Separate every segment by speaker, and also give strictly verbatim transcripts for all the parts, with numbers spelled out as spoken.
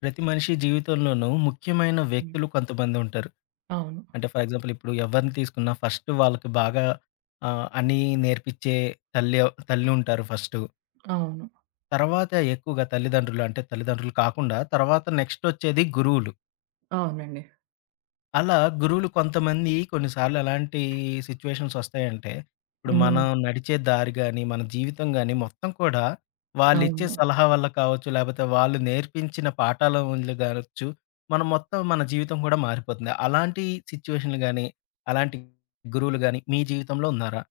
Speaker 1: ప్రతి మనిషి జీవితంలోనూ ముఖ్యమైన
Speaker 2: హ్మ్.
Speaker 1: వ్యక్తులు కొంతమంది ఉంటారు.
Speaker 2: అవును.
Speaker 1: అంటే ఫర్ ఎగ్జాంపుల్ ఇప్పుడు ఎవరిని తీసుకున్నా ఫస్ట్ వాళ్ళకి బాగా ఆహ్, అన్నీ నేర్పించే తల్లి తల్లి ఉంటారు ఫస్టు.
Speaker 2: అవును.
Speaker 1: తర్వాత ఎక్కువగా తల్లిదండ్రులు అంటే తల్లిదండ్రులు కాకుండా తర్వాత నెక్స్ట్ వచ్చేది గురువులు.
Speaker 2: అవునండి.
Speaker 1: అలా గురువులు కొంతమంది కొన్నిసార్లు ఎలాంటి సిచ్యువేషన్స్ వస్తాయంటే, ఇప్పుడు
Speaker 2: హ్మ్.
Speaker 1: మనం నడిచే దారి గాని, మన జీవితం గాని మొత్తం కూడా వాళ్ళిచ్చే
Speaker 2: అవును.
Speaker 1: సలహా వల్ల కావచ్చు, లేపోతే వాళ్ళు నేర్పించిన పాఠాల వల్ల కావచ్చు, మనం మొత్తం మన జీవితం కూడా మారిపోతుంది. అలాంటి సిచ్యువేషన్‌లు గాని, అలాంటి గురువులు గాని మీ జీవితంలో ఉన్నారా?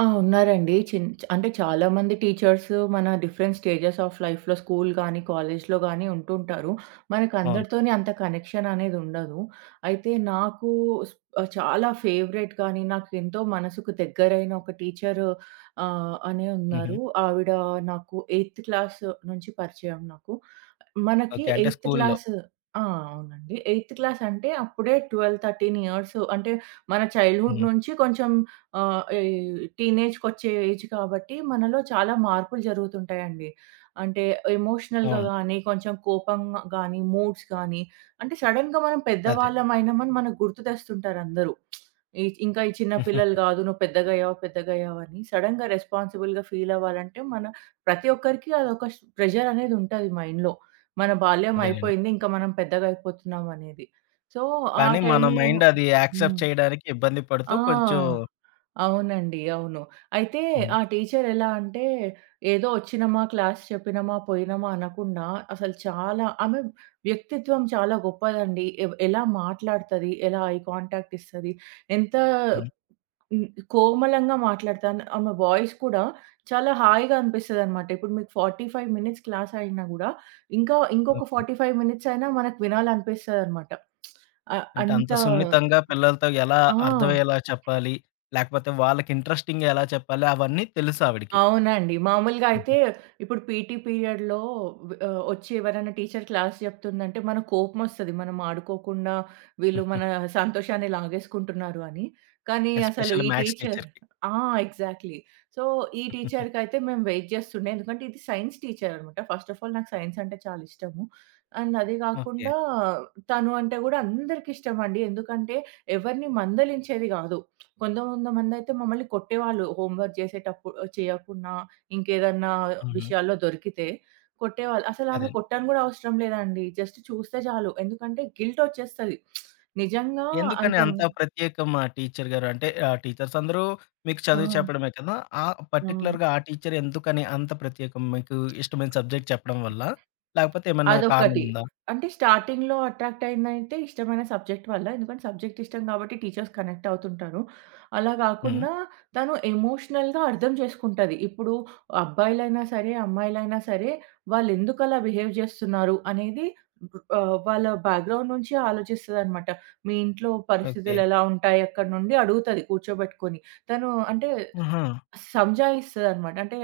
Speaker 2: ఆ! ఉన్నారండి. చిన్ అంటే చాలామంది టీచర్స్ మన డిఫరెంట్ స్టేజెస్ ఆఫ్ లైఫ్‌లో స్కూల్ గానీ, కాలేజ్‌లో గానీ ఉంటుంటారు.
Speaker 1: అవును.
Speaker 2: మనకందరితోని అంత కనెక్షన్ అనేది ఉండదు. అయితే నాకు స్ ఆహ్, చాలా ఫేవరెట్ కానీ, నాకెంతో మనసుకు దగ్గరైన ఒక టీచరు ఆహ్, అనే
Speaker 1: హుహు.
Speaker 2: ఉన్నారు. ఆవిడ నాకు ఎయిత్ క్లాస్ నుంచి పరిచయం నాకు. మనకి
Speaker 1: ఓకే. అంటే
Speaker 2: ఎయిత్
Speaker 1: స్కూల్లో.
Speaker 2: క్లాస్. ఆ! అవునండి. ఎయిత్ క్లాస్ అంటే అప్పుడే పన్నెండు, పదమూడు ఇయర్స్ అంటే మన చైల్డ్‌హుడ్
Speaker 1: హ్మ్.
Speaker 2: నుంచి కొంచెం ఆహ్, ఈ టీనేజ్‌కొచ్చే ఏజ్ కాబట్టి మనలో చాలా మార్పులు జరుగుతుంటాయండి. అంటే ఎమోషనల్‌గా
Speaker 1: అవును.
Speaker 2: గానీ, కొంచెం కోపంగా గానీ, మూడ్స్ గానీ, అంటే సడెన్‌గా మనం
Speaker 1: అదే.
Speaker 2: పెద్దవాళ్ళమయినామని మనకు గుర్తు తెస్తుంటారందరూ. ఈ ఇంకా ఈ చిన్న పిల్లలు గాదు, నువ్వు పెద్దగయ్యావు, పెద్దగయ్యావని. సడెన్‌గా రెస్పాన్సిబుల్‌గా ఫీల్ అవ్వాలంటే మన ప్రతి ఒక్కరికి అదొక స్ ప్రెషర్ అనేది ఉంటది మైండ్‌లో. మన బాల్యం
Speaker 1: అదేనండి.
Speaker 2: అయిపోయింది, ఇంకా మనం పెద్దగయిపోతున్నామనేది. సో, ఆ
Speaker 1: కానీ మన
Speaker 2: టైంలో.
Speaker 1: మైండ్ అది యాక్సెప్ట్
Speaker 2: హ్మ్.
Speaker 1: చేయడానికి ఇబ్బంది పడుతూ
Speaker 2: ఆ!
Speaker 1: కొంచెం
Speaker 2: అవునండి. అవును. అయితే
Speaker 1: హ్మ్.
Speaker 2: ఆ టీచర్ ఎలా అంటే, ఏదో వచ్చినమా, క్లాస్ చెప్పినమా, పోయినమా అనకుండా అసలు చాలా ఆమె వ్యక్తిత్వం చాలా గొప్పదండి. ఎవ్ ఎలా మాట్లాడుతది, ఎలా ఐ కాంటాక్ట్ ఇస్తది, ఎంత
Speaker 1: హ్మ్.
Speaker 2: హ్మ్, కోమలంగా మాట్లాడతాను. ఆమె వాయిస్ కూడా చాలా హాయిగా అనిపిస్తదనమాట. ఇప్పుడు మీకు నలభై ఐదు మినిట్స్ క్లాస్ అయినా గూడా, ఇంకా ఇంకొక
Speaker 1: ఓకే.
Speaker 2: నలభై ఐదు మినిట్స్ అయినా మనకు వినాలనిపిస్తదనమాట. ఆహ్,
Speaker 1: అంటే
Speaker 2: అంత.
Speaker 1: అంత సున్నితంగా పిల్లలతో ఎలా
Speaker 2: ఆ!
Speaker 1: అర్థమయ్యేలా చెప్పాలి? లేకపోతే వాళ్ళకి ఇంట్రెస్టింగ్‌గా ఎలా చెప్పాలి? అవన్నీ తెలుసు ఆవిడకి.
Speaker 2: అవునండి. మామూలుగా అయితే ఇప్పుడు పీటీ పీరియడ్‌లో వ్ ఆహ్, వచ్చి ఎవరైనా టీచర్ క్లాస్ చెప్తుందంటే మనకు కోపమొస్తది. మనం ఆడుకోకుండా వీళ్ళు మన సంతోషాన్ని లాగేసుకుంటున్నారు అని. కానీ అసలు
Speaker 1: ఎస్పెషల్లీ
Speaker 2: ఈ
Speaker 1: మ్యాథ్స్
Speaker 2: టీచర్.
Speaker 1: టీచర్‌కి.
Speaker 2: ఆ! ఎగ్జాక్ట్‌లీ. సో, ఈ టీచర్‌కైతే మేము వెయిట్ చేస్తుండే. ఎందుకంటే ఇది సైన్స్ టీచర్ అన్నమాట. ఫస్ట్ ఆఫ్ ఆల్ నాకు సైన్స్ అంటే చాలా ఇష్టము. అండ్ అది
Speaker 1: ఓకే.
Speaker 2: కాకుండా తను అంటే కూడా అందరికిష్టమండి. ఎందుకంటే ఎవరిని మందలించేది కాదు. కొంత కొంతమందైతే మమ్మల్ని కొట్టేవాళ్ళు. హోంవర్క్ చేసేటప్పుడు చేయకున్నా, ఇంకేదన్నా
Speaker 1: హుహు.
Speaker 2: విషయాల్లో దొరికితే కొట్టేవాళ్ళు. అసలామె
Speaker 1: అదే.
Speaker 2: కొట్టని గూడా అవసరం లేదండి. జస్ట్ చూస్తే చాలు. ఎందుకంటే గిల్ట్ ఒచ్చేస్తది. నిజంగా
Speaker 1: ఎందుకని
Speaker 2: అంత.
Speaker 1: అంత ప్రత్యేకం ఆ టీచర్ గారు? అంటే ఆహ్, టీచర్స్ అందరూ మీకు
Speaker 2: ఆ!
Speaker 1: చదువు చెప్పడమే కదా! ఆ
Speaker 2: అవును.
Speaker 1: పర్టిక్యులర్‌గా ఆ టీచర్ ఎందుకని అంత ప్రత్యేకం? మీకు ఇష్టమైన సబ్జెక్ట్ చెప్పడం వల్లా? లేకపోతే ఏమన్నా కారణం
Speaker 2: అదొకటి.
Speaker 1: ఉందా?
Speaker 2: అంటే స్టార్టింగ్‌లో అట్రాక్ట్ అయిందంటే ఇష్టమైన సబ్జెక్ట్ వల్ల. ఎందుకంటే సబ్జెక్ట్ ఇష్టం కాబట్టి టీచర్స్ కనెక్ట్ అవుతుంటారు. అలా
Speaker 1: హ్మ్.
Speaker 2: గాకుండా తను ఎమోషనల్‌గా అర్థం చేసుకుంటది. ఇప్పుడు అబ్బాయిలైనా సరే, అమ్మాయిలైనా సరే వాళ్ళెందుకు అలా బిహేవ్ జేస్తున్నారు అనేది ఆహ్, వాళ్ళ బ్యాక్‌గ్రౌండ్ నుంచి ఆలోచిస్తదనమాట. మీ ఇంట్లో
Speaker 1: ఓకే.
Speaker 2: పరిస్థితులు ఎలా ఉంటాయి అక్కడి నుండి అడుగుతది కూర్చోబెట్టుకొని. తను అంటే
Speaker 1: ఆహా!
Speaker 2: సంజాయిస్తదనమాట. అంటే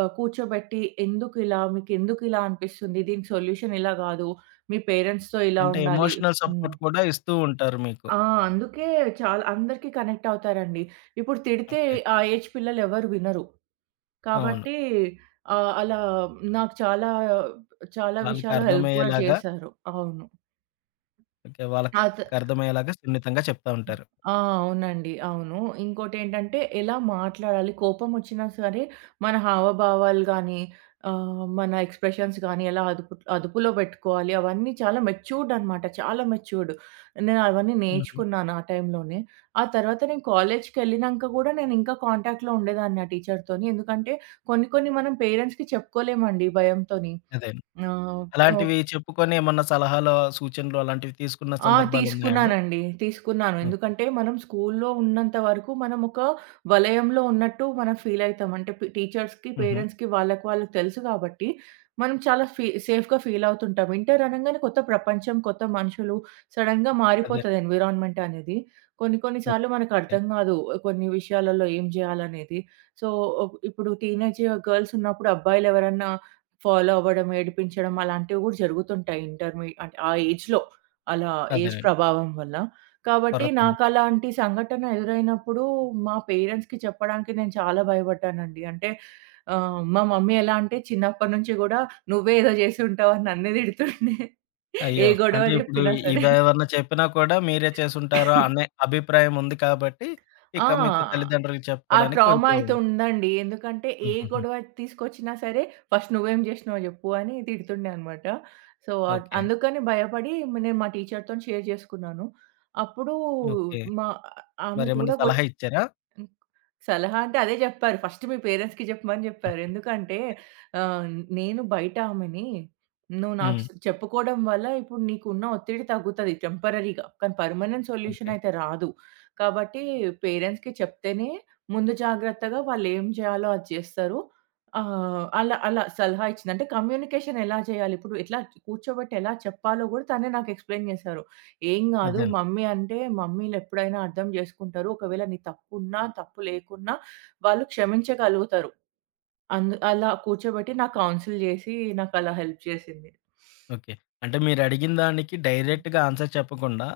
Speaker 2: ఆహ్, కూర్చోబెట్టి ఎందుకిలా? మీకెందుకిలా అనిపిస్తుంది? దీని సొల్యూషన్ ఇలా గాదు. మీ పేరెంట్స్‌తో ఇలా
Speaker 1: అంటే
Speaker 2: ఉండాలి.
Speaker 1: ఎమోషనల్
Speaker 2: హ్మ్.
Speaker 1: సపోర్ట్ కూడా ఇస్తూ ఉంటారు మీకు.
Speaker 2: ఆ! అందుకే చాలా అందరికీ కనెక్ట్ అవుతారండి. ఇప్పుడు తిడితే
Speaker 1: ఓకే.
Speaker 2: ఆ ఏజ్ పిల్లలెవరు వినరు.
Speaker 1: అవును.
Speaker 2: కాబట్టి ఆహ్, అలా నాకు చాలా చాలా విషయాల్లో హెల్ప్ గూడా
Speaker 1: వాళ్ళకర్థమయ్యేలాగా
Speaker 2: చేశారు. అవును.
Speaker 1: ఓకే.
Speaker 2: అత
Speaker 1: వాళ్ళకర్థమయ్యేలాగా సున్నితంగా చెప్తా ఉంటారు.
Speaker 2: ఆ! అవునండి. అవును. ఇంకోటేంటంటే ఎలా మాట్లాడాలి, కోపం వచ్చినా సరే మన హావభావాలు గానీ, ఆహ్, మన ఎక్స్‌ప్రెషన్స్ గానీ ఎలా అదుపు అదుపులో పెట్టుకోవాలి అవన్నీ చాలా మెచ్యూర్డ్ అనమాట. చాలా మెచ్యూర్డ్. నేను అవన్నీ
Speaker 1: హుహు.
Speaker 2: నేర్చుకున్నాను ఆ టైంలోనే. ఆ తర్వాత నేను కాలేజ్‌కెళ్ళినంక గూడా నేను ఇంకా కాంటాక్ట్‌లో ఉండేదాన్ని ఆ టీచర్‌తోని. ఎందుకంటే కొన్ని కొన్ని మనం పేరెంట్స్‌కి చెప్పుకోలేమండి భయంతోని.
Speaker 1: అదే.
Speaker 2: ఆహ్, ఓహ్
Speaker 1: అలాంటివి చెప్పుకొని ఏమన్నా సలహాలు, సూచనలు అలాంటివి తీసుకున్న
Speaker 2: ఆ!
Speaker 1: సందర్భాలున్నాయా అండి?
Speaker 2: తీసుకున్నానండి. తీసుకున్నాను.
Speaker 1: ఓకే.
Speaker 2: ఎందుకంటే మనం స్కూల్లో ఉన్నంత వరకు మనం ఒక వలయంలో ఉన్నట్టు మనం ఫీల్ అయితాం. అంటే పి టీచర్స్‌కి,
Speaker 1: హుహు.
Speaker 2: పేరెంట్స్‌కి వాళ్ళకి వాళ్ళకి తెలుసు కాబట్టి మనం చాలా ఫీ సేఫ్‌గా ఫీల్ అవుతుంటాం. ఇంటర్ అనంగానే కొత్త ప్రపంచం, కొత్త మనుషులు సడెన్‌గా
Speaker 1: అదే.
Speaker 2: మారిపోతది ఎన్విరాన్మెంట్ అనేది. కొన్ని కొన్ని
Speaker 1: ఓకే.
Speaker 2: సార్లు మనకు అర్థం కాదు. కొన్ని విషయాలలో ఏం చేయాలనేది. సో, ఇప్పుడు టీనేజ్ గర్ల్స్ ఉన్నప్పుడు అబ్బాయిలు ఎవరన్నా ఫాలో అవ్వడం, ఏడిపించడం అలాంటివి కూడా జరుగుతుంటాయి ఇంటర్మీ అంటే ఆ ఏజ్‌లో. అలా ఏజ్
Speaker 1: అదేనండి.
Speaker 2: ప్రభావం వల్ల. కాబట్టి
Speaker 1: కొర్రతనం.
Speaker 2: నాకలాంటి సంఘటన ఎదురైనప్పుడు మా పేరెంట్స్‌కి చెప్పడానికి నేను చాలా భయపడ్డానండి. అంటే ఆహ్, మా మమ్మీ ఎలా అంటే చిన్నప్పటి నుంచి గూడా "నువ్వే ఏదో చేసి ఉంటావు" అని నన్నే తిడుతుండే. ఏ
Speaker 1: అయ్యో!
Speaker 2: గొడవ
Speaker 1: అంటే ఇప్పుడు
Speaker 2: చెప్పినా సరే.
Speaker 1: ఇవేమన్నా చెప్పినా కూడా మీరే చేసుంటారు అనే అభిప్రాయం ఉంది కాబట్టి,
Speaker 2: ఆ!
Speaker 1: ఇక మీకు తల్లిదండ్రులకి
Speaker 2: ఆ
Speaker 1: చెప్పుకోవడానికి
Speaker 2: ట్రామా
Speaker 1: కొంచెం
Speaker 2: అయితే ఉందండి. ఎందుకంటే ఏ
Speaker 1: హుహుహు.
Speaker 2: గొడవ తీసుకొచ్చినా సరే "ఫస్ట్ నువ్వేం జేసినావో జెప్పు" అని తిడుతుండే అనమాట. సో, అద్
Speaker 1: ఓకే.
Speaker 2: అందుకని భయపడి మ నేను మా టీచర్‌తోని షేర్ జేసుకున్నాను. అప్పుడు
Speaker 1: ఓకే.
Speaker 2: మా ఆమె
Speaker 1: మరేమన్నా
Speaker 2: కూడా
Speaker 1: సలహా
Speaker 2: కొచ్చి
Speaker 1: ఇచ్చారా?
Speaker 2: సలహా అంటే అదే జెప్పారు. ఫస్ట్ మీ పేరెంట్స్‌కి జెప్పమని జెప్పారు. ఎందుకంటే ఆహ్, నేను బయట ఆమెని. నువ్వు నాకు
Speaker 1: హ్మ్.
Speaker 2: స్ చెప్పుకోవడం వల్ల ఇప్పుడు నీకున్న ఒత్తిడి తగ్గుతది టెంపరరీగా. కానీ పర్మనెంట్ సొల్యూషన్
Speaker 1: ఓకే.
Speaker 2: అయితే రాదు. కాబట్టి పేరెంట్స్‌కి చెప్తేనే ముందు జాగ్రత్తగా వాళ్ళేం జేయాలో అది జేస్తారు. ఆహ్, అలా అలా సలహా ఇచ్చింది. అంటే కమ్యూనికేషన్ ఎలా చేయాలి? ఇప్పుడు ఎట్లా కూర్చోబెట్టి ఎలా చెప్పాలో గూడా తనే నాకు ఎక్స్‌ప్లెయిన్ జేశారు. ఏం గాదు.
Speaker 1: అదే.
Speaker 2: మమ్మీ అంటే మమ్మీలెప్పుడైనా అర్థం జేసుకుంటారు. ఒకవేళ నీ తప్పున్నా, తప్పు లేకున్నా వాళ్ళు క్షమించగలుగుతారు. అందు అలా కూర్చోబెట్టి నాకు కౌన్సిల్ జేసి నాకలా హెల్ప్ చేసింది.
Speaker 1: ఓకే. అంటే మీరడిగిన దానికి డైరెక్ట్‌గా ఆన్సర్ చెప్పకుండా,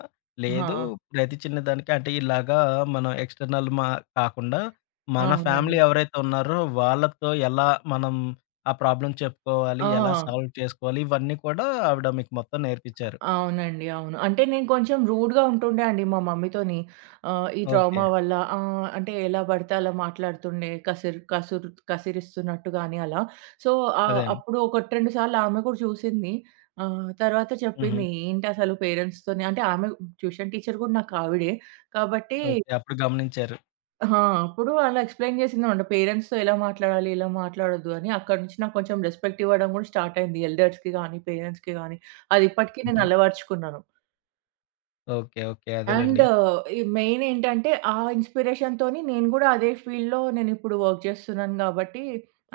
Speaker 2: ఆ!
Speaker 1: లేదు ప్రతి చిన్న దానికి అంటే ఇలాగా మనం ఎక్స్‌టర్నల్ మా కాకుండా, మన ఫ్యామిలీ
Speaker 2: అవునండి.
Speaker 1: ఎవరైతే ఉన్నారో వాళ్ళతో ఎలా మనం ఆ ప్రాబ్లమ్ చెప్పుకోవాలి,
Speaker 2: ఆ!
Speaker 1: ఎలా సాల్వ్ చేసుకోవాలి, ఇవన్నీ కూడా ఆవిడ మీకు మొత్తం నేర్పించారు.
Speaker 2: అవునండి. అవును. అంటే నేను కొంచెం రూడ్‌గా ఉంటుండే అండి మా మమ్మీతోని. ఆహ్, ఈ
Speaker 1: ఓకే.
Speaker 2: ట్రామా వల్ల ఆహ్, అంటే ఎలా పడితే అలా మాట్లాడుతుండే. కసిర్ కసురు కసిరిస్తున్నట్టు గాని అలా. సో,
Speaker 1: అదే
Speaker 2: ఆహ్,
Speaker 1: అండి.
Speaker 2: అప్పుడు ఒకటి, రెండు సార్లు ఆమె కూడా చూసింది. ఆహ్, తర్వాత
Speaker 1: హుహు.
Speaker 2: చెప్పింది. ఏంటసలు పేరెంట్స్‌తోని అంటే ఆమె ట్యూషన్ టీచర్ కూడా నాకు ఆవిడే. కాబట్టి
Speaker 1: ఓకే. అప్పుడు గమనించారు.
Speaker 2: ఆ! అప్పుడు అలా ఎక్స్‌ప్లెయిన్ చేసిందనమాట. పేరెంట్స్‌తో ఎలా మాట్లాడాలి, ఎలా మాట్లాడొద్దు అని. అక్కడి నుంచి నాకు కొంచెం రెస్పెక్ట్ ఇవ్వడం కూడా స్టార్ట్ అయింది. ఎల్డర్స్‌కి గాని, పేరెంట్స్‌కి గాని. అది ఇప్పటికి నేను
Speaker 1: హుహు.
Speaker 2: అలవరుచుకున్నాను.
Speaker 1: ఓకే. ఓకే.
Speaker 2: అండ్
Speaker 1: అదేలెండి.
Speaker 2: ఈ మెయిన్ ఏంటంటే, ఆ ఇన్‌స్పిరేషన్‌తోని నేను గూడా అదే ఫీల్డ్‌లో నేనిప్పుడు వర్క్ జేస్తున్నాను గాబట్టి,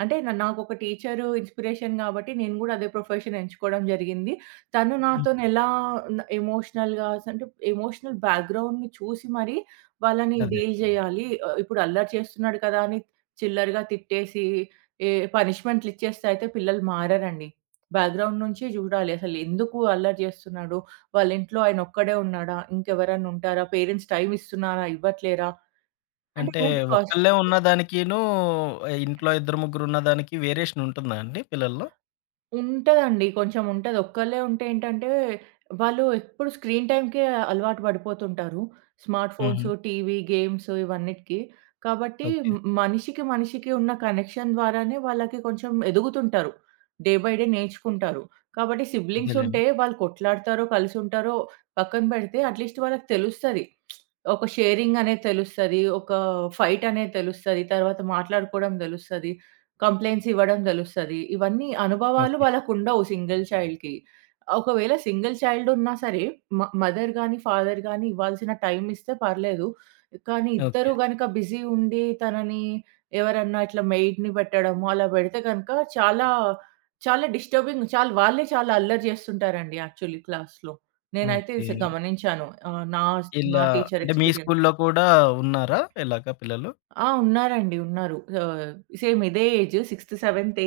Speaker 2: అంటే న నాకొక టీచరు ఇన్‌స్పిరేషన్ గాబట్టి, నేను గూడా అదే ప్రొఫెషన్ ఎంచుకోవడం జరిగింది. తను. హుహు.
Speaker 1: హ్మ్.
Speaker 2: నాతోని ఎలా న ఎమోషనల్‌గా అంటే ఎమోషనల్ బ్యాక్‌గ్రౌండ్‌ని చూసి మరి వాళ్ళని
Speaker 1: అదే.
Speaker 2: డీల్ జేయాలి. ఆహ్, ఇప్పుడు అల్లరి చేస్తున్నాడు కదా! అని చిల్లరగా తిట్టేసి, ఏ పనిష్మెంట్‌లిచ్చేస్తే అయితే పిల్లలు మారరండి. బ్యాక్‌గ్రౌండ్ నుంచే జూడాలి. అసలు ఎందుకు అల్లరి జేస్తున్నాడు? వాళ్ళింట్లో ఆయనొక్కడే ఉన్నాడా? ఇంకెవరన్నా ఉంటారా? పేరెంట్స్ టైమిస్తున్నారా? ఇవ్వట్లేరా? అంటే
Speaker 1: అంటే
Speaker 2: రూట్
Speaker 1: ఒక్కళ్ళే
Speaker 2: కాస్టింగ్.
Speaker 1: ఉన్నదానికిను, ఇంట్లో ఇద్దరు ముగ్గురు ఉన్నదానికి వేరియేషన్ ఉంటుందా అండి పిల్లల్లో?
Speaker 2: ఉంటదండి. కొంచెం ఉంటది. ఒక్కళ్ళే ఉంటే ఏంటంటే, వాళ్ళు ఎప్పుడు స్క్రీన్ టైమ్‌కే అలవాటు పడిపోతుంటారు. స్మార్ట్
Speaker 1: హుహు.
Speaker 2: ఫోన్స్, టీవీ, గేమ్స్ ఇవన్నిటికి. కాబట్టి
Speaker 1: ఓకే.
Speaker 2: మ్ మనిషికి, మనిషికి ఉన్న కనెక్షన్ ద్వారానే వాళ్ళకి కొంచెం ఎదుగుతుంటారు. డే బై డే నేర్చుకుంటారు. కాబట్టి సిబ్లింగ్స్
Speaker 1: అదేలెండి.
Speaker 2: ఉంటే వాళ్ళు కొట్లాడతారో, కలిసుంటారో పక్కన పెడితే అట్‌లీస్ట్ వాళ్ళకి తెలుస్తది. ఒక షేరింగ్ అనేది తెలుస్తది. ఒక ఫైట్ అనేది తెలుస్తది. తర్వాత మాట్లాడుకోవడం తెలుస్తది. కంప్లెయింట్స్ ఇవ్వడం తెలుస్తది. ఇవన్నీ అనుభవాలు
Speaker 1: ఓకే.
Speaker 2: వాళ్ళకుండవు సింగిల్ చైల్డ్‌కి. ఒకవేళ సింగిల్ చైల్డ్ ఉన్నా సరే, మ మదర్ గాని, ఫాదర్ గాని ఇవ్వాల్సిన టైమ్ ఇస్తే పర్లేదు. కానీ
Speaker 1: ఓకే.
Speaker 2: ఇద్దరు గనక బిజీ ఉండి తనని ఎవరన్నా ఇట్లా మెయిడ్‌ని పెట్టడము అలా పెడితే గనక చాలా, చాలా డిస్టర్బింగ్ చాలా వాళ్ళే చాలా అల్లరి చేస్తుంటారండి యాక్చువల్లీ క్లాస్‌లో. నేనైతే
Speaker 1: ఓకే.
Speaker 2: స్ గమనించాను. ఆహ్, నా, నా
Speaker 1: ఇలా
Speaker 2: టీచర్
Speaker 1: అంటే మీ
Speaker 2: ఎక్స్‌పీరియన్స్.
Speaker 1: స్కూల్లో కూడా ఉన్నారా ఇలాగ పిల్లలు?
Speaker 2: ఆ! ఉన్నారండి. ఉన్నారు. ఆహ్, సేమ్ ఇదే ఏజ్ ఆరు, ఏడు, ఎనిమిది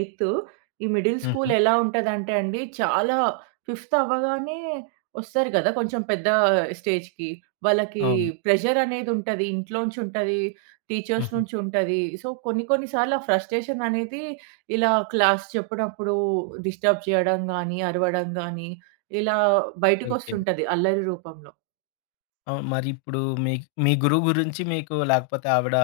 Speaker 2: ఈ మిడిల్ స్కూల్
Speaker 1: హుహు.
Speaker 2: ఎలా ఉంటదంటే అండి చాలా. ఫిఫ్త్ అవ్వగానే వస్తారు గదా! కొంచెం పెద్ద స్టేజ్‌కి. వాళ్ళకి
Speaker 1: అవును.
Speaker 2: ప్రెషర్ అనేది ఉంటది. ఇంట్లోంచి ఉంటది. టీచర్స్
Speaker 1: హుహు.
Speaker 2: నుంచి ఉంటది. సో, కొన్ని కొన్ని సార్లు ఆ ఫ్రస్ట్రేషన్ అనేది ఇలా క్లాస్ చెప్పినప్పుడు డిస్టర్బ్ చేయడం గానీ, అరవడం గానీ ఇలా
Speaker 1: ఓకే.
Speaker 2: బయటికొస్తుంటది అల్లరి రూపంలో.
Speaker 1: అవును. మరిప్పుడు మీ మీ గురువు గురించి మీకు లేకపోతే ఆవిడ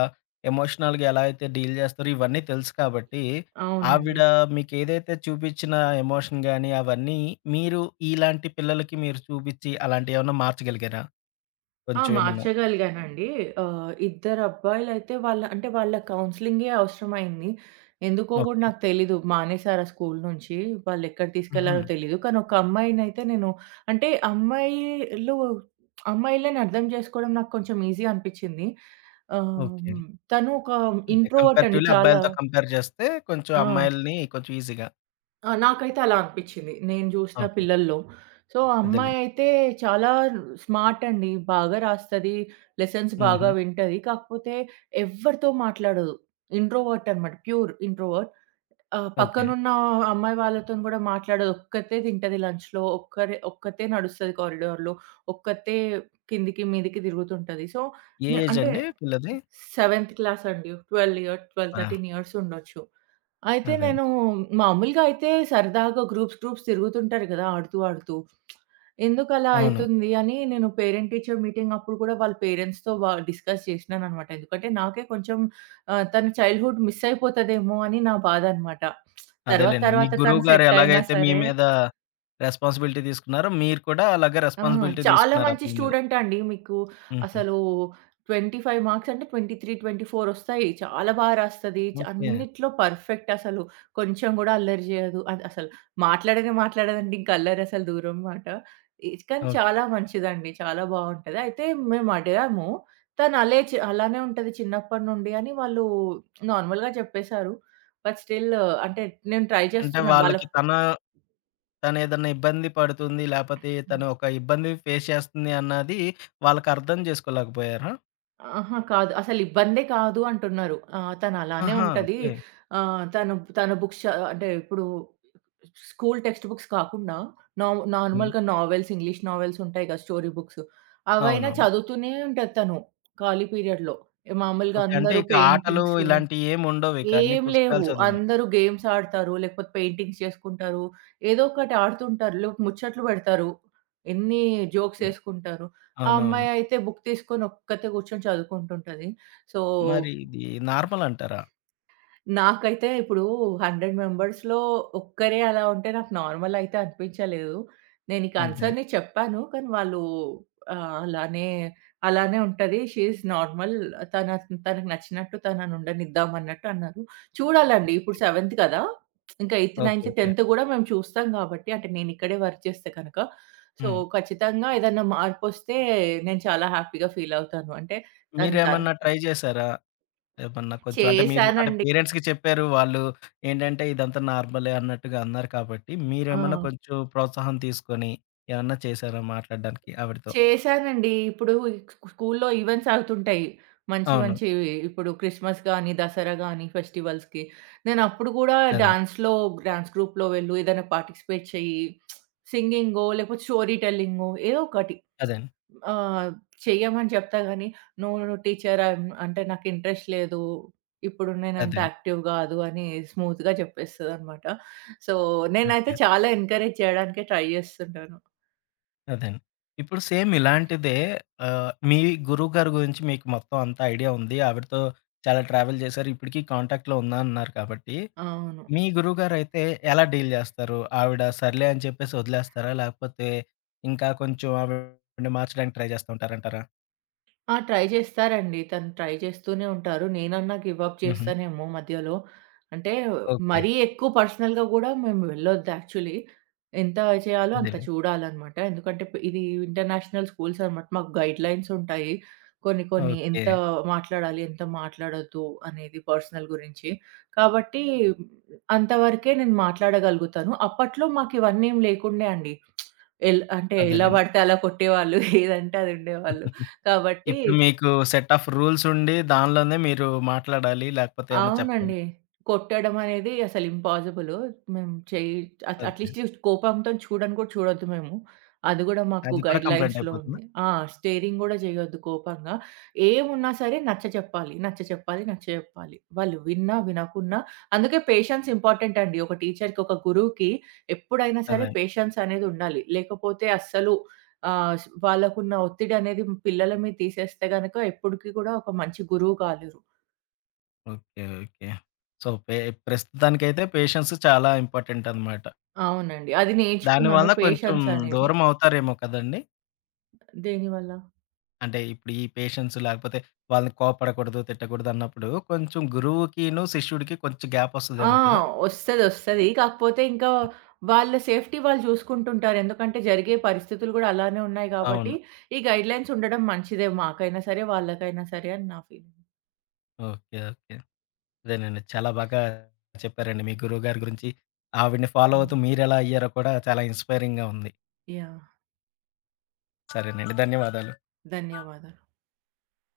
Speaker 1: ఎమోషనల్‌గా ఎలా అయితే డీల్ చేస్తారో ఇవన్నీ తెలుసు కాబట్టి,
Speaker 2: అవునండి.
Speaker 1: ఆవిడ మీకేదైతే చూపించిన ఎమోషన్ గాని అవన్నీ మీరు ఇలాంటి పిల్లలకి మీరు చూపించి అలాంటియేమన్నా మార్చగలిగారా?
Speaker 2: ఆ!
Speaker 1: కొంచెం ఏమన్నా?
Speaker 2: మార్చగలిగానండి. ఆహ్, ఇద్దరు అబ్బాయిలైతే వాళ్ళ అంటే వాళ్ళ కౌన్సెలింగే అవసరమైంది. ఎందుకో గూడా
Speaker 1: ఓకే.
Speaker 2: నాకు తెలీదు. మానేసారు ఆ స్కూల్ నుంచి. వాళ్ళెక్కడికి
Speaker 1: హుహు.
Speaker 2: తీసుకెళ్లారో తెలీదు. కానీ ఒక అమ్మాయినైతే నేను అంటే అమ్మాయిలు అమ్మాయిలని అర్థం చేసుకోవడం నాకు కొంచెం ఈజీ అనిపిచ్చింది. ఆహ్,
Speaker 1: ఓకే.
Speaker 2: హ్మ్. తను ఒక
Speaker 1: అంటే
Speaker 2: ఇంట్రోవర్ట్ అండి
Speaker 1: కంపారిటివ్‌లీ
Speaker 2: చాలా.
Speaker 1: అబ్బాయిలతో కంపేర్ చేస్తే కొంచెం
Speaker 2: ఆ!
Speaker 1: అమ్మాయిలని కొంచెం ఈజీగా.
Speaker 2: ఆ! నాకైతే అలా అనిపిచ్చింది. నేను జూసిన
Speaker 1: ఓకే.
Speaker 2: పిల్లల్లో. సో, ఆ
Speaker 1: అదేలెండి.
Speaker 2: అమ్మాయయితే చాలా స్మార్ట్ అండి. బాగా రాస్తది. లెసన్స్
Speaker 1: హుహు.
Speaker 2: బాగా వింటది. కాకపోతే ఎవ్వరితో మాట్లాడదు. ఇంట్రోవర్ట్ అనమాట. Pure introvert. ఆహ్,
Speaker 1: ఓకే.
Speaker 2: పక్కనున్న అమ్మాయి వాళ్ళతోని గూడా మాట్లాడదు. ఒక్కతే తింటది లంచ్‌లో. ఒక్కరే ఒక్కతే నడుస్తది కారిడార్‌లో. ఒక్కతే కిందికి, మీదికి తిరుగుతుంటది. సో,
Speaker 1: ఏ
Speaker 2: నే
Speaker 1: ఏజ్
Speaker 2: అంటే
Speaker 1: అండి పిల్లది?
Speaker 2: సెవెంత్ క్లాస్ అండి. పన్నెండు ఇయర్ పన్నెండు, పదమూడు
Speaker 1: ఆ!
Speaker 2: ఇయర్స్ ఉండొచ్చు. అయితే
Speaker 1: అదే.
Speaker 2: నేను మామూలుగా అయితే సరదాగా గ్రూప్స్, గ్రూప్స్ తిరుగుతుంటారు కదా! ఆడుతూ, ఆడుతూ. ఎందుకలా
Speaker 1: అవును.
Speaker 2: అయితుంది అని నేను పేరెంట్ టీచర్ మీటింగ్ అప్పుడు కూడా వాళ్ళ పేరెంట్స్‌తో వ డిస్కస్ చేసినాననమాట. ఎందుకంటే నాకే కొంచెం ఆహ్, తన చైల్డ్‌హుడ్ మిస్ అయిపోతదేమో అని నా బాధనమాట. తర్వాత,
Speaker 1: అదేలెండి. మీ
Speaker 2: తర్వాత తను
Speaker 1: గురువుగారు
Speaker 2: సెట్ అయినా
Speaker 1: ఎలాగైతే మీ
Speaker 2: సరే.
Speaker 1: మీద రెస్పాన్సిబిలిటీ తీసుకున్నారో, మీరు కూడా అలాగే
Speaker 2: ఆ!
Speaker 1: రెస్పాన్సిబిలిటీ
Speaker 2: చాలా
Speaker 1: తీసుకున్నారు ఆ
Speaker 2: మంచి
Speaker 1: పిల్ల మీద.
Speaker 2: స్టూడెంట్ అండి. మీకు
Speaker 1: హుహు.
Speaker 2: అసలు ఇరవై ఐదు మార్క్స్ అంటే ఇరవై మూడు, ఇరవై నాలుగు వస్తాయి. చాలా బా రాస్తది. చ
Speaker 1: ఓకే.
Speaker 2: అన్నిట్లో పర్ఫెక్ట్ అసలు. కొంచెం గూడా అల్లరి జేయదు. అది అసలు మాట్లాడనే మాట్లాడదండి. ఇంక అల్లరి అసలు దూరం మాట. ఇచ్ కానీ
Speaker 1: ఓకే.
Speaker 2: చాలా మంచిదండి. చాలా బావుంటది. అయితే మేము అడిగాము. తను అలే చ్ అలానే ఉంటది చిన్నప్పటి నుండి అని వాళ్ళు నార్మల్‌గా చెప్పేశారు. బట్ స్టిల్ అంటే నేను ట్రై
Speaker 1: అంటే
Speaker 2: చేస్తున్నాను. వాళ్ళ.
Speaker 1: వాళ్ళకి తన తనేదన్నా ఇబ్బంది పడుతుంది, లేపోతే తను ఒక ఇబ్బంది ఫేస్ చేస్తుంది అన్నది వాళ్ళకర్థం చేసుకోలేకపోయారా?
Speaker 2: అహా! కాదు. అసలిబ్బందే కాదు అంటున్నారు. ఆహ్, తనలానే
Speaker 1: ఆహా!
Speaker 2: ఉంటది.
Speaker 1: ఓకే.
Speaker 2: ఆహ్, తను తన బుక్స్ చ అంటే ఇప్పుడు స్కూల్ టెక్స్ట్ బుక్స్ కాకుండా నార్
Speaker 1: హ్మ్.
Speaker 2: నార్మల్‌గా నావెల్స్, ఇంగ్లీష్ నావెల్స్ ఉంటాయి కదా! Story books. అవైనా
Speaker 1: అవునవును.
Speaker 2: చదువుతూనే ఉంటది తను ఖాళీ పీరియడ్‌లో. మామూలుగా
Speaker 1: ఓకే. అంటే
Speaker 2: అందరూ
Speaker 1: ఇక ఆటలు
Speaker 2: పెయింటింగ్స్.
Speaker 1: ఇలాంటియేమి ఉండవిక అన్ని
Speaker 2: ఏం
Speaker 1: పుస్తకాలు
Speaker 2: లేవు.
Speaker 1: చదవడమే.
Speaker 2: అందరూ గేమ్స్ ఆడతారు. లేకపోతే పెయింటింగ్స్ చేసుకుంటారు. ఏదో ఒకటి ఆడుతుంటారు. లేకపోతే ముచ్చట్లు పెడతారు. ఎన్ని జోక్స్
Speaker 1: ఓకే.
Speaker 2: ఏసుకుంటారు. ఆ
Speaker 1: అవునవును.
Speaker 2: అమ్మాయి అయితే బుక్ తీసుకొని ఒక్కతే కూర్చొని చదువుకుంటుంటది. సో,
Speaker 1: మరి ఇది నార్మల్ అంటారా?
Speaker 2: నాకైతే ఇప్పుడు వంద మెంబర్స్‌లో ఒక్కరే అలా ఉంటే నాకు నార్మల్ అయితే అనిపించలేదు. నేను ఈ
Speaker 1: అంతే.
Speaker 2: కన్సర్న్‌ని చెప్పాను. కానీ వాళ్ళు ఆహ్, అలానే అలానే ఉంటది. She is normal. తన తనకు నచ్చినట్టు తనని ఉండనిద్దాం అన్నట్టు అన్నారు. చూడాలండి ఇప్పుడు సెవెంత్ కదా! ఇంకా eighth,
Speaker 1: okay.
Speaker 2: Ninth,
Speaker 1: okay.
Speaker 2: Tenth కూడా మేము చూస్తాం కాబట్టి అంటే నేను ఇక్కడే వర్క్ చేస్తే కనుక. సో,
Speaker 1: హ్మ్.
Speaker 2: ఖచ్చితంగా ఏదన్నా మార్పొస్తే నేను చాలా హ్యాపీగా ఫీల్ అవుతాను. అంటే తను తను
Speaker 1: మీరేమన్నా ట్రై చేశారా? ఏమన్నా కొంచెం అంటే మీరు అంటే
Speaker 2: చేశానండి.
Speaker 1: పేరెంట్స్‌కి చెప్పారు. వాళ్ళు ఏంటంటే ఇదంతా నార్మలే అన్నట్టుగా అన్నారు కాబట్టి,
Speaker 2: ఆ!
Speaker 1: మీరేమన్నా కొంచెం ప్రోత్సాహం తీసుకొని ఏమన్నా చేశారా మాట్లాడడానికి ఆవిడతో?
Speaker 2: చేశానండి. ఇప్పుడు స్కూ స్కూల్లో ఈవెంట్స్ అవుతుంటాయి. మంచి
Speaker 1: అవును.
Speaker 2: మంచివి. ఇప్పుడు క్రిస్మస్ గానీ, దసరా గానీ ఫెస్టివల్స్‌కి. నేనప్పుడు గూడా
Speaker 1: అదే.
Speaker 2: డాన్స్‌లో డాన్స్ గ్రూప్‌లో వెళ్ళు, ఏదైనా పార్టిసిపేట్ చెయ్యి. సింగింగో, లేకపోతే స్టోరీ టెల్లింగో ఏదో ఒకటి.
Speaker 1: అదే.
Speaker 2: ఆహ్, చెయ్యమని చెప్తా గానీ, "నో నో టీచర్ ఆహ్, అంటే నాకు ఇంట్రెస్ట్ లేదు. ఇప్పుడు నేనంత
Speaker 1: అదే.
Speaker 2: యాక్టివ్ గాదు" అని స్మూత్‌గా చెప్పేస్తదనమాట. So,
Speaker 1: okay.
Speaker 2: నేనైతే చాలా ఎంకరేజ్ చేయడానికే ట్రై చేస్తుంటాను.
Speaker 1: అదేండి. ఇప్పుడు సేమ్ ఇలాంటిదే ఆహ్, మీ గురువుగారి గురించి మీకు మొత్తం అంతా ఐడియా ఉంది. ఆవిడతో చాలా ట్రావెల్ చేశారు. ఇప్పటికి కాంటాక్ట్‌లో ఉన్నా అన్నారు కాబట్టి,
Speaker 2: అవును.
Speaker 1: మీ గురువుగారైతే ఎలా డీల్ చేస్తారు? ఆవిడ సర్లే అని చెప్పేసి వదిలేస్తారా? లేకపోతే ఇంకా కొంచెం ఆవిడని మార్చడానికి ట్రై చేస్తూ ఉంటారంటారా?
Speaker 2: ఆ! ట్రై చేస్తారండి. తను ట్రై చేస్తూనే ఉంటారు. నేనన్నా గివ్ అప్
Speaker 1: హుహు.
Speaker 2: చేస్తానేమో మధ్యలో. అంటే
Speaker 1: ఓకే.
Speaker 2: మరీ ఎక్కువ పర్సనల్‌గా గూడా మేము వెళ్ళొద్దు యాక్చువల్లీ. ఎంత చేయాలో అంత
Speaker 1: అదేలెండి.
Speaker 2: చూడాలనమాట. ఎందుకంటే ప్ ఇది ఇంటర్నేషనల్ స్కూల్స్ అనమాట. మాకు గైడ్‌లైన్స్ ఉంటాయి. కొన్ని కొన్ని
Speaker 1: ఓకే.
Speaker 2: ఎంత మాట్లాడాలి, ఎంత మాట్లాడొద్దు అనేది పర్సనల్ గురించి. కాబట్టి అంతవరకే నేను మాట్లాడగలుగుతాను. అప్పట్లో మాకు ఇవన్నీ ఏం లేకుండే అండి. ఎల్ అంటే ఎలా
Speaker 1: అదేలెండి.
Speaker 2: పడితే అలా కొట్టేవాళ్ళు. ఏదంటే అది ఉండేవాళ్ళు. కాబట్టి
Speaker 1: ఇప్పుడు మీకు సెట్ ఆఫ్ రూల్స్ ఉండి, దానిలోనే మీరు మాట్లాడాలి. లేకపోతే ఏమన్నా చెప్పాలి.
Speaker 2: అవునండి. కొట్టడం అనేది అసలు ఇంపాసిబులు. మేము చెయ్యి అట్
Speaker 1: ఓకే.
Speaker 2: అట్‌లీస్ట్ కోపంతో చూడను కూడా చూడొద్దు మేము. అది గూడా మాకు
Speaker 1: అది కూడా కంప్లెయింట్
Speaker 2: గైడ్‌లైన్స్‌లో
Speaker 1: అయిపోతుందా?
Speaker 2: ఉంది. ఆ! స్టీరింగ్ గూడా జేయొద్దు కోపంగా. ఏమున్నా సరే నచ్చచెప్పాలి. నచ్చచెప్పాలి. నచ్చచెప్పాలి. వాళ్ళు విన్నా, వినకున్నా అందుకే పేషెన్స్ ఇంపార్టెంట్ అండి. ఒక టీచర్‌కి, ఒక గురువుకి ఎప్పుడైనా సరే
Speaker 1: అదే.
Speaker 2: పేషెన్స్ అనేది ఉండాలి. లేకపోతే అస్సలు ఆహ్, వాళ్ళకున్న ఒత్తిడి అనేది పిల్లల మీద తీసేస్తే గనక ఎప్పటికి గూడా ఒక మంచి గురువు కాలేరు.
Speaker 1: ఓకే. ఓకే. సో, పే ప్రస్తుతానికైతే పేషెన్స్ చాలా ఇంపార్టెంట్ అనమాట.
Speaker 2: అవునండి. అది నేర్చుకున్నాను
Speaker 1: దానివల్ల కొంచెం
Speaker 2: పేషెన్స్ అనేది.
Speaker 1: దూరం అవుతారేమో కదండీ!
Speaker 2: దేనివల్ల?
Speaker 1: అంటే ఇప్పుడు ఈ పేషెన్స్ లేకపోతే వాళ్ళని కోపడకూడదు, తిట్టకూడదు అన్నప్పుడు కొంచెం గురువుకిను, శిష్యుడికి కొంచెం గ్యాప్
Speaker 2: ఆ!
Speaker 1: వస్తదేమో కదా!
Speaker 2: ఒస్తది. ఒస్తది. కాకపోతే ఇంకా వాళ్ళ సేఫ్టీ వాళ్ళు చూసుకుంటుంటారు. ఎందుకంటే జరిగే పరిస్థితులు గూడా అలానే ఉన్నాయి గాబట్టి,
Speaker 1: అవును.
Speaker 2: ఈ గైడ్‌లైన్స్ ఉండడం మంచిదే. మాకైనా సరే, వాళ్ళకైనా సరే అని నా ఫీలింగ్.
Speaker 1: ఓకే. ఓకే. అదేనండి. చాలా బాగా చెప్పారండి. మీ గురువుగారి గురించి, ఆవిడని ఫాలో
Speaker 2: హ్మ్.
Speaker 1: అవుతూ మీరెలా అయ్యారో కూడా చాలా ఇన్స్పైరింగ్‌గా ఉంది.
Speaker 2: యాహ్!
Speaker 1: సరేనండి. ధన్యవాదాలు.
Speaker 2: ధన్యవాదాలు.